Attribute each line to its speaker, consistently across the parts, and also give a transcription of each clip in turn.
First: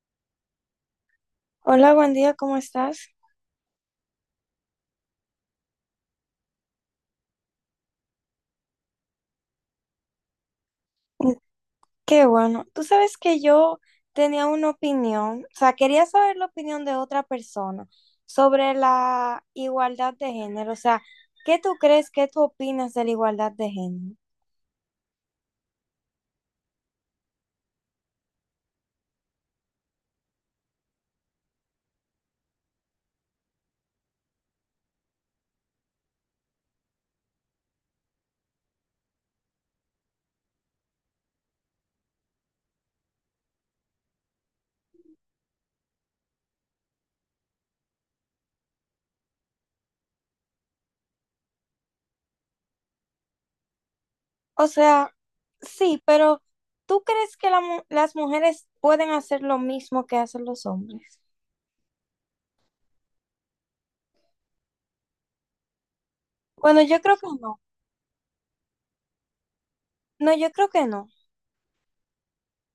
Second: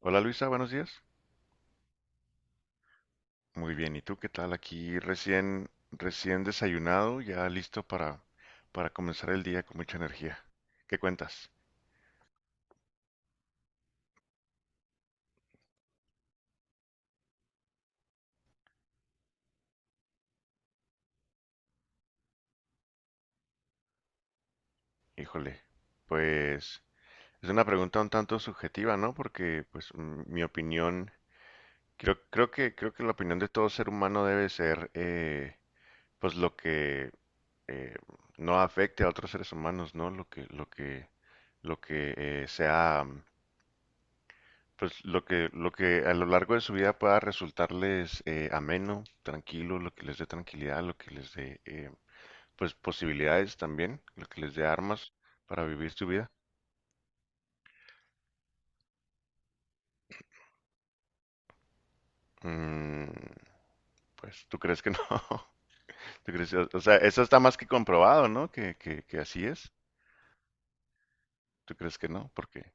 Speaker 1: Hola Luisa, buenos días.
Speaker 2: Hola, buen día, ¿cómo estás?
Speaker 1: Muy bien, ¿y tú qué tal? Aquí recién desayunado, ya listo para comenzar el día con mucha energía. ¿Qué
Speaker 2: Mm.
Speaker 1: cuentas?
Speaker 2: Qué bueno. Tú sabes que yo tenía una opinión, o sea, quería saber la opinión de otra persona sobre la igualdad de género, o sea, ¿qué tú crees, qué tú opinas de la igualdad de género?
Speaker 1: Híjole, pues es una pregunta un tanto subjetiva, ¿no? Porque pues mi opinión, creo que la opinión de todo ser humano debe ser pues lo que eh, no afecte a otros seres humanos, ¿no? Lo que sea. Pues lo que a lo largo de su vida pueda resultarles ameno, tranquilo, lo que les dé tranquilidad, lo que les dé pues posibilidades también, lo que les dé
Speaker 2: O
Speaker 1: armas
Speaker 2: sea,
Speaker 1: para vivir
Speaker 2: sí,
Speaker 1: su vida.
Speaker 2: pero ¿tú crees que las mujeres pueden hacer lo mismo que hacen los hombres?
Speaker 1: Mm, pues tú crees que no. ¿Tú crees, o
Speaker 2: Bueno,
Speaker 1: sea,
Speaker 2: yo creo
Speaker 1: eso
Speaker 2: que
Speaker 1: está más
Speaker 2: no.
Speaker 1: que comprobado, ¿no? Que así es.
Speaker 2: No, yo creo que no.
Speaker 1: ¿Tú crees que no? Porque,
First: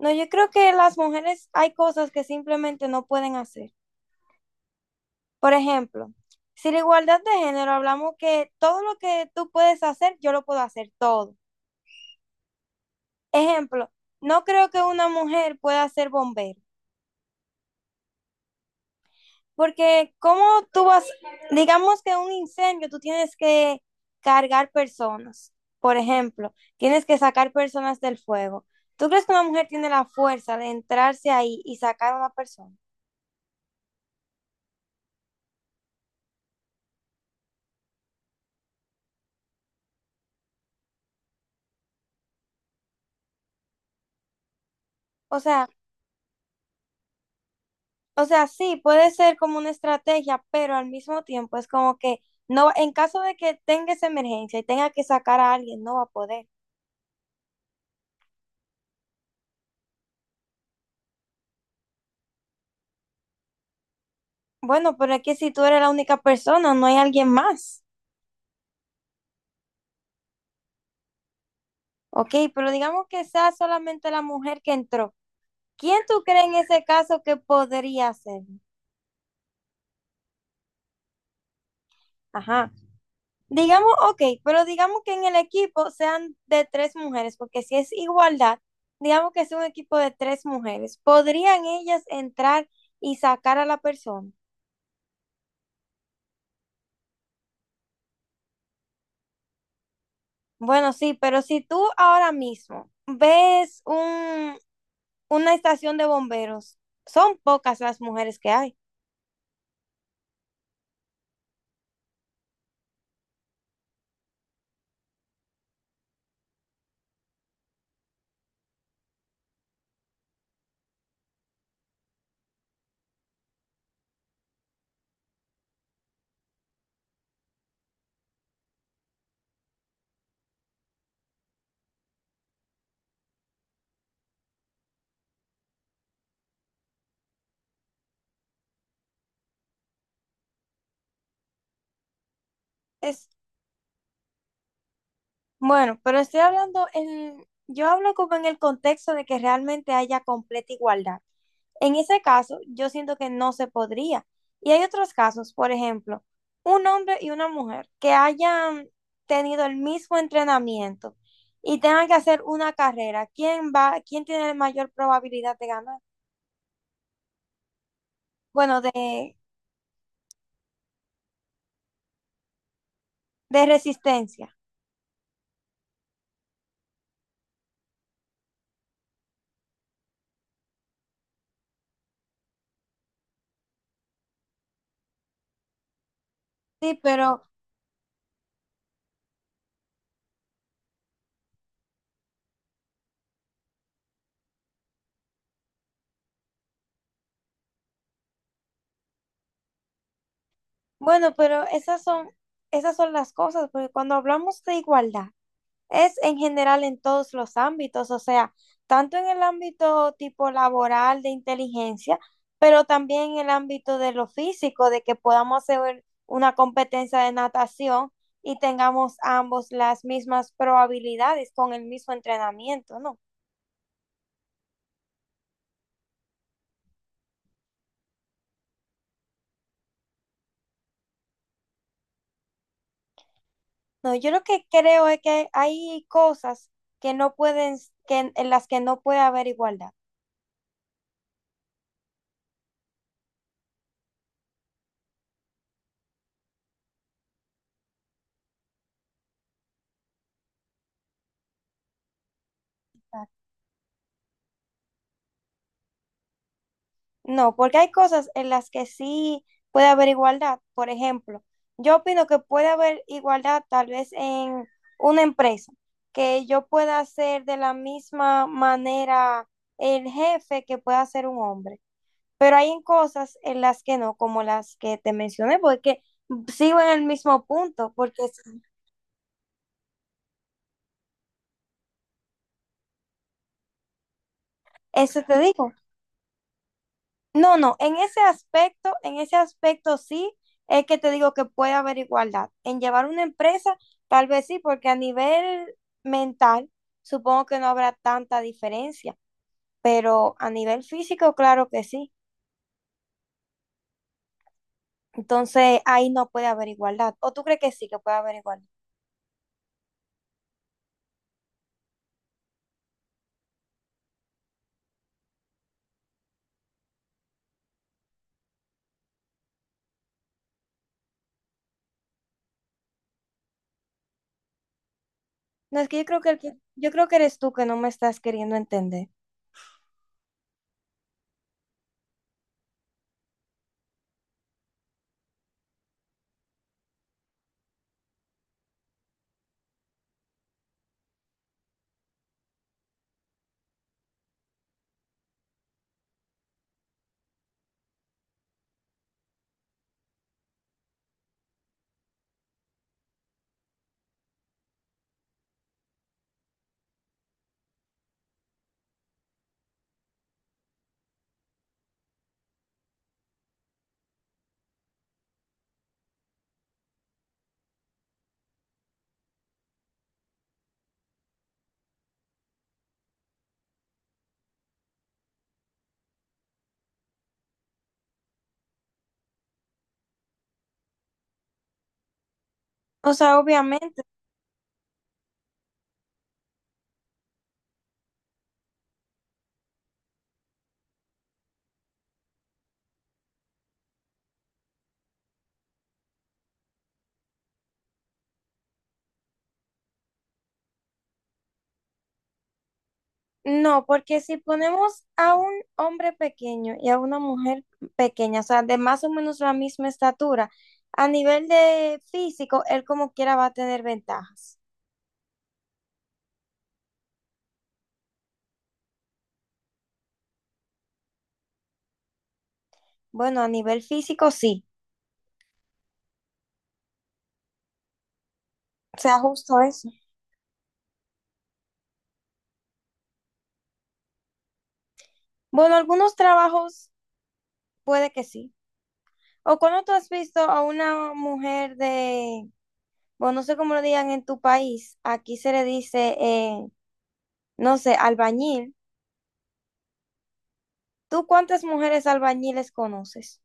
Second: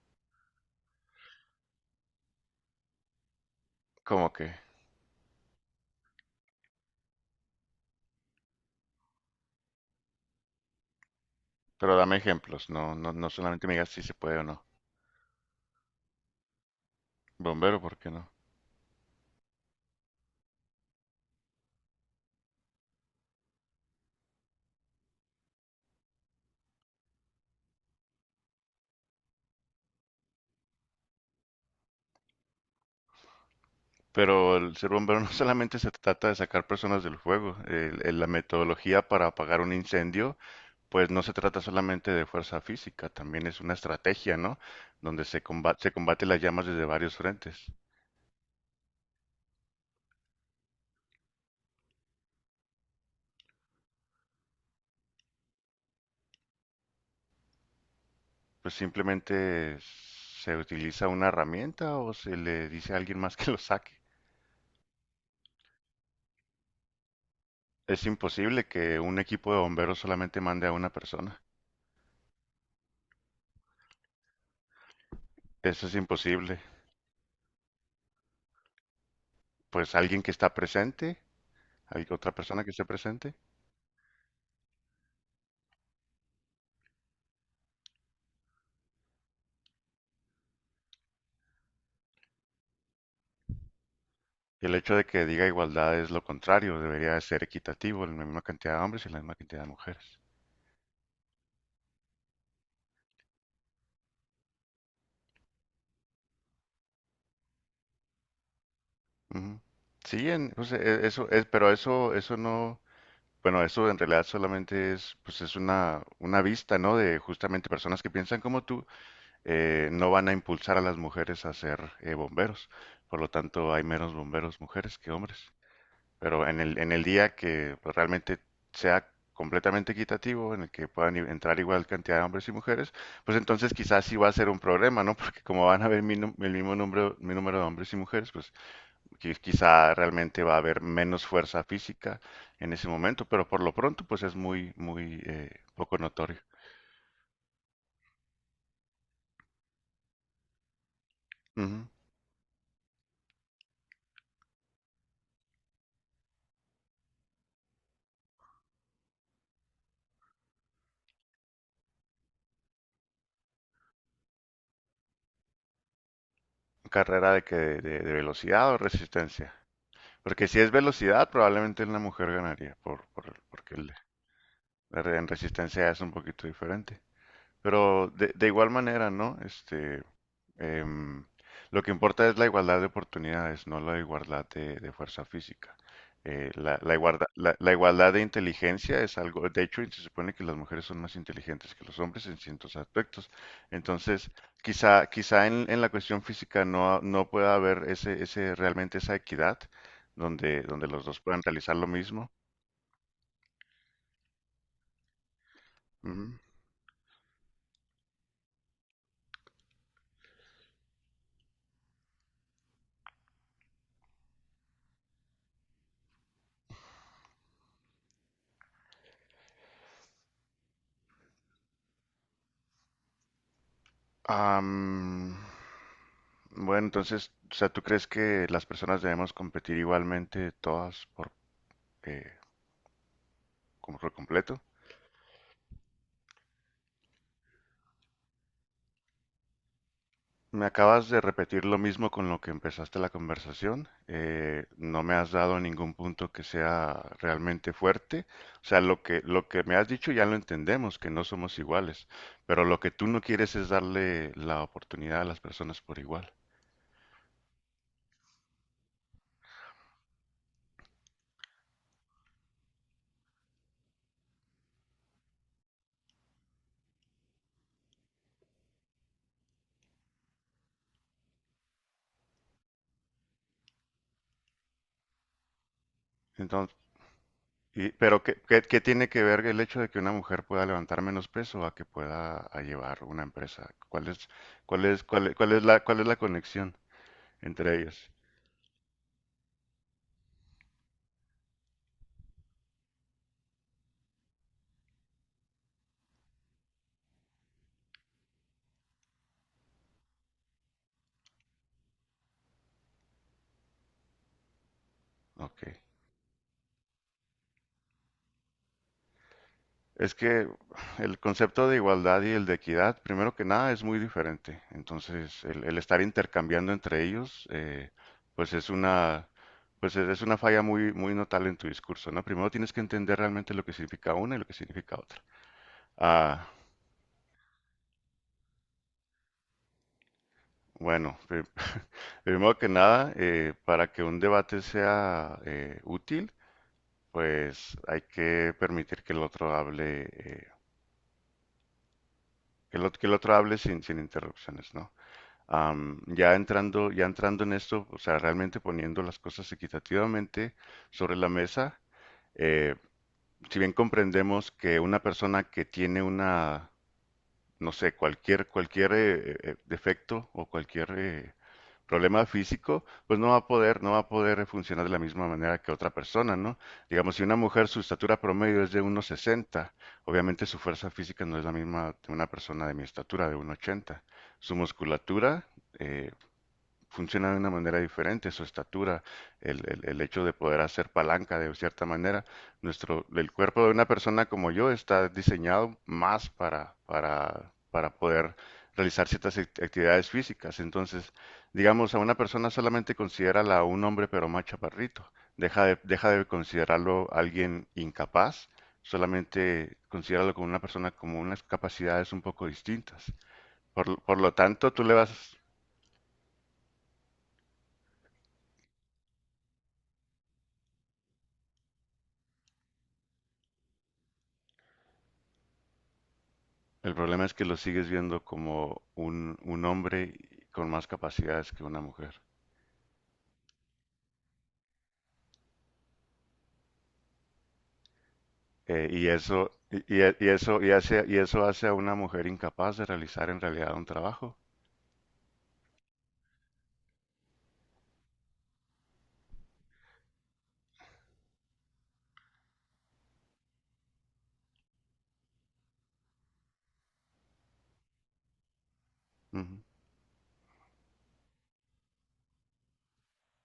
Speaker 2: No, yo creo que las mujeres hay cosas que simplemente no pueden hacer.
Speaker 1: ¿cómo que?
Speaker 2: Por ejemplo, si la igualdad de género hablamos que todo lo que tú puedes hacer, yo lo puedo hacer todo.
Speaker 1: Pero dame ejemplos, no solamente me digas
Speaker 2: Ejemplo,
Speaker 1: si se puede o
Speaker 2: no
Speaker 1: no.
Speaker 2: creo que una mujer pueda ser bombero,
Speaker 1: Bombero, ¿por qué no?
Speaker 2: porque cómo tú vas, digamos que un incendio, tú tienes que cargar personas, por ejemplo, tienes que sacar personas del fuego. ¿Tú crees que una mujer tiene la fuerza de entrarse ahí y sacar a una persona?
Speaker 1: Pero el ser bombero no solamente se trata de sacar personas del fuego. La metodología para apagar un incendio, pues no se trata solamente de fuerza física, también es una estrategia, ¿no? Donde
Speaker 2: O sea,
Speaker 1: se combate las llamas desde varios frentes.
Speaker 2: O sea, sí, puede ser como una estrategia, pero al mismo tiempo es como que no, en caso de que tenga esa emergencia y tenga que sacar a alguien, no va a poder.
Speaker 1: Pues simplemente se utiliza una herramienta o se le dice a alguien más que lo saque.
Speaker 2: Bueno, pero es que si tú eres la única persona, no hay alguien más.
Speaker 1: Es imposible que un equipo de bomberos solamente mande a una persona.
Speaker 2: Ok, pero digamos que sea solamente la mujer que entró.
Speaker 1: Eso es
Speaker 2: ¿Quién tú crees en
Speaker 1: imposible.
Speaker 2: ese caso que podría ser?
Speaker 1: Pues alguien que está presente, hay otra persona que
Speaker 2: Ajá.
Speaker 1: esté presente.
Speaker 2: Digamos, ok, pero digamos que en el equipo sean de tres mujeres, porque si es igualdad, digamos que es un equipo de tres mujeres, ¿podrían ellas entrar y sacar a la persona?
Speaker 1: Y el hecho de que diga igualdad es lo contrario, debería de ser equitativo, la misma cantidad de hombres y la misma cantidad de mujeres.
Speaker 2: Bueno, sí, pero si tú ahora mismo ves una estación de bomberos, son pocas las mujeres que hay.
Speaker 1: Ujú. Sí, pues, eso es, pero eso no, bueno, eso en realidad solamente es, pues es una vista, ¿no? De justamente personas que piensan como tú, no van a impulsar a las mujeres a ser bomberos. Por lo tanto, hay menos bomberos mujeres que hombres. Pero en el día que pues, realmente sea completamente equitativo, en el que puedan entrar igual cantidad de hombres y mujeres, pues entonces quizás sí va a ser un problema, ¿no? Porque como van a haber el mismo número de hombres y mujeres, pues quizá realmente va a haber menos fuerza física en ese momento,
Speaker 2: Es,
Speaker 1: pero por lo pronto pues es muy, muy, poco
Speaker 2: bueno, pero
Speaker 1: notorio.
Speaker 2: estoy hablando yo hablo como en el contexto de que realmente haya completa igualdad.
Speaker 1: Ujú.
Speaker 2: En ese caso, yo siento que no se podría. Y hay otros casos, por ejemplo, un hombre y una mujer que hayan tenido el mismo entrenamiento y tengan que hacer una carrera, ¿ quién tiene la mayor probabilidad de ganar?
Speaker 1: Carrera de de velocidad o
Speaker 2: Bueno, de,
Speaker 1: resistencia. Porque si es velocidad, probablemente una mujer ganaría,
Speaker 2: de
Speaker 1: porque
Speaker 2: resistencia.
Speaker 1: en resistencia es un poquito diferente. Pero de igual manera, ¿no? Em, lo que importa es la igualdad de oportunidades, no la igualdad de fuerza física.
Speaker 2: Sí, pero
Speaker 1: La igualdad de inteligencia es algo, de hecho, se supone que las mujeres son más inteligentes que los hombres en ciertos aspectos. Entonces, quizá en la cuestión física no, no pueda haber realmente esa equidad donde, donde los dos
Speaker 2: bueno,
Speaker 1: puedan
Speaker 2: pero
Speaker 1: realizar lo
Speaker 2: esas son,
Speaker 1: mismo.
Speaker 2: esas son las cosas, porque cuando hablamos de igualdad, es
Speaker 1: Ujú.
Speaker 2: en general en todos los ámbitos, o sea, tanto en el ámbito tipo laboral de inteligencia, pero también en el ámbito de lo físico, de que podamos hacer una competencia de natación y tengamos ambos las mismas probabilidades con el mismo entrenamiento, ¿no?
Speaker 1: Am, Bueno, entonces, o sea, ¿tú crees que las personas debemos competir igualmente todas por, eh, como por
Speaker 2: No, yo lo
Speaker 1: completo?
Speaker 2: que creo es que hay cosas que no pueden, que en las que no puede haber igualdad.
Speaker 1: Me acabas de repetir lo mismo con lo que empezaste la conversación. No me has dado ningún punto que sea realmente fuerte. O sea, lo que me has dicho ya lo entendemos, que no somos iguales. Pero lo que tú no
Speaker 2: Ah,
Speaker 1: quieres es darle la oportunidad a las personas por igual.
Speaker 2: no, porque hay cosas en las que sí puede haber igualdad. Por ejemplo, yo opino que puede haber igualdad tal vez en una empresa, que yo pueda hacer de la misma manera el jefe que pueda ser un hombre. Pero hay en cosas en las que no, como las que te mencioné, porque sigo en el mismo
Speaker 1: Y,
Speaker 2: punto,
Speaker 1: pero
Speaker 2: porque
Speaker 1: ¿qué tiene que ver el hecho de que una mujer pueda levantar menos peso a que pueda a llevar una empresa? ¿Cuál es, cuál es,
Speaker 2: eso
Speaker 1: cuál, es
Speaker 2: te
Speaker 1: cuál es
Speaker 2: digo.
Speaker 1: la, ¿cuál es la conexión
Speaker 2: No, no,
Speaker 1: entre ellas?
Speaker 2: en ese aspecto sí es que te digo que puede haber igualdad. En llevar una empresa, tal vez sí, porque a nivel mental supongo que no habrá tanta diferencia, pero a nivel físico, claro que sí. Entonces
Speaker 1: Ok.
Speaker 2: ahí no puede haber igualdad. ¿O tú crees que sí que puede haber igualdad?
Speaker 1: Es que el concepto de igualdad y el de equidad, primero que nada, es muy diferente. Entonces, el estar intercambiando entre ellos, pues es una, pues es una falla muy, muy notable en tu discurso, ¿no? Primero tienes que entender realmente lo que significa una y lo que significa otra.
Speaker 2: No, es que yo creo que,
Speaker 1: Ah,
Speaker 2: yo creo que eres tú que no me estás queriendo entender.
Speaker 1: Bueno, primero que nada, para que un debate sea útil, pues hay que permitir que el otro hable, que el otro hable sin interrupciones, ¿no? Ya entrando en esto, o sea, realmente poniendo las cosas equitativamente sobre la mesa, eh, si bien comprendemos que una persona que tiene una no sé, cualquier defecto o cualquier problema físico, pues no va a poder, no va a poder funcionar de la misma manera que otra persona, ¿no? Digamos, si una mujer su estatura promedio es de 1,60, obviamente su fuerza física no es la misma de una persona de mi estatura, de 1,80. Su musculatura, eh, funciona de una manera diferente, su estatura, el hecho de poder hacer palanca de cierta manera.
Speaker 2: O
Speaker 1: El
Speaker 2: sea,
Speaker 1: cuerpo de una
Speaker 2: obviamente.
Speaker 1: persona como yo está diseñado más para poder realizar ciertas actividades físicas. Entonces, digamos, a una persona solamente considérala un hombre pero más chaparrito. Deja de considerarlo alguien incapaz, solamente considéralo como una persona como unas capacidades un poco distintas.
Speaker 2: No,
Speaker 1: Por
Speaker 2: porque
Speaker 1: lo
Speaker 2: si
Speaker 1: tanto, tú le
Speaker 2: ponemos a
Speaker 1: vas,
Speaker 2: un hombre pequeño y a una mujer pequeña, o sea, de más o menos la misma estatura, a nivel de físico, él como quiera va a tener ventajas.
Speaker 1: El problema es que lo sigues viendo como un hombre con más capacidades que una mujer.
Speaker 2: Bueno, a nivel físico sí, o
Speaker 1: Y
Speaker 2: sea,
Speaker 1: eso,
Speaker 2: justo eso.
Speaker 1: y eso, y hace, y eso hace a una mujer incapaz de realizar en realidad un trabajo.
Speaker 2: Bueno, algunos trabajos puede que sí. O cuando tú has visto a una mujer de, bueno, no sé cómo lo digan en tu país, aquí se le dice, no sé, albañil.
Speaker 1: Ujú.
Speaker 2: ¿Tú cuántas mujeres albañiles conoces?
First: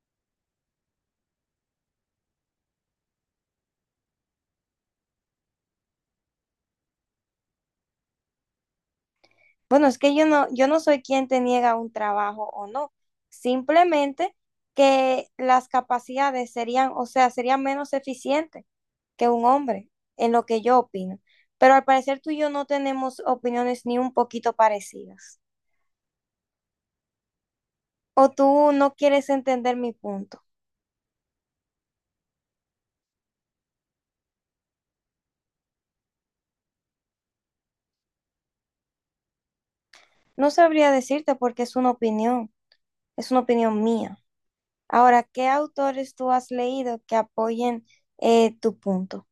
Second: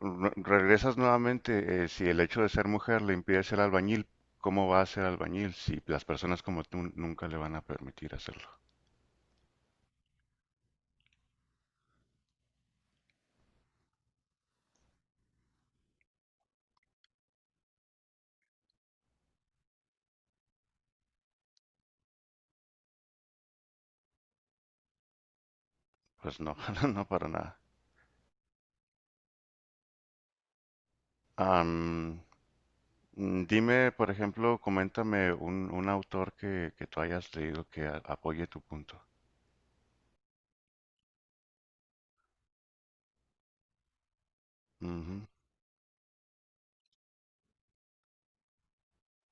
Speaker 1: Regresas nuevamente, si el hecho de ser mujer le impide ser albañil, ¿cómo va a ser albañil si las personas como tú nunca le van a permitir hacerlo?
Speaker 2: Bueno, es que yo no soy quien te niega un trabajo o no, simplemente que las capacidades serían, o sea, serían menos eficientes que un hombre, en lo que yo opino. Pero al parecer tú y yo no tenemos opiniones ni un poquito parecidas.
Speaker 1: Pues no, no para nada.
Speaker 2: O tú no quieres entender mi punto.
Speaker 1: Am, dime, por ejemplo, coméntame un autor que tú hayas leído que apoye tu punto.
Speaker 2: No sabría decirte porque es una opinión mía. Ahora,
Speaker 1: Ujú.
Speaker 2: ¿qué autores tú has leído que apoyen tu punto?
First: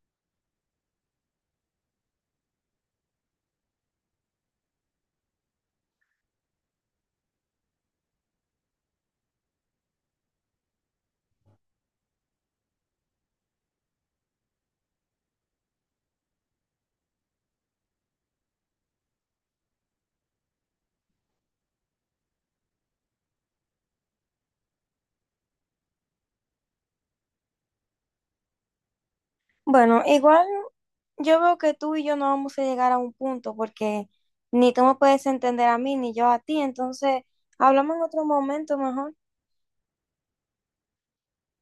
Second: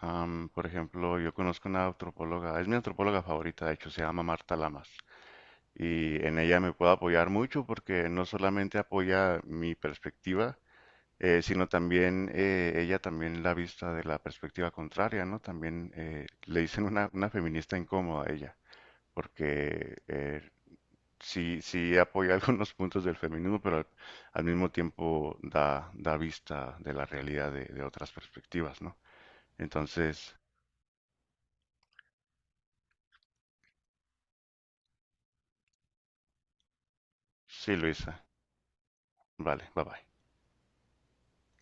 Speaker 1: Por ejemplo, yo conozco una antropóloga, es mi antropóloga favorita, de hecho, se llama Marta Lamas, y en ella me puedo apoyar mucho porque no solamente apoya mi perspectiva, sino también ella también la vista de la perspectiva contraria, ¿no? También le dicen una feminista incómoda a ella, porque sí apoya algunos puntos del feminismo, pero al mismo tiempo da vista de la realidad de otras perspectivas, ¿no?
Speaker 2: Bueno,
Speaker 1: Entonces,
Speaker 2: igual yo veo que tú y yo no vamos a llegar a un punto porque ni tú me puedes entender a mí ni yo a ti, entonces
Speaker 1: Sí,
Speaker 2: hablamos en
Speaker 1: Luisa.
Speaker 2: otro momento mejor.
Speaker 1: Vale, bye bye.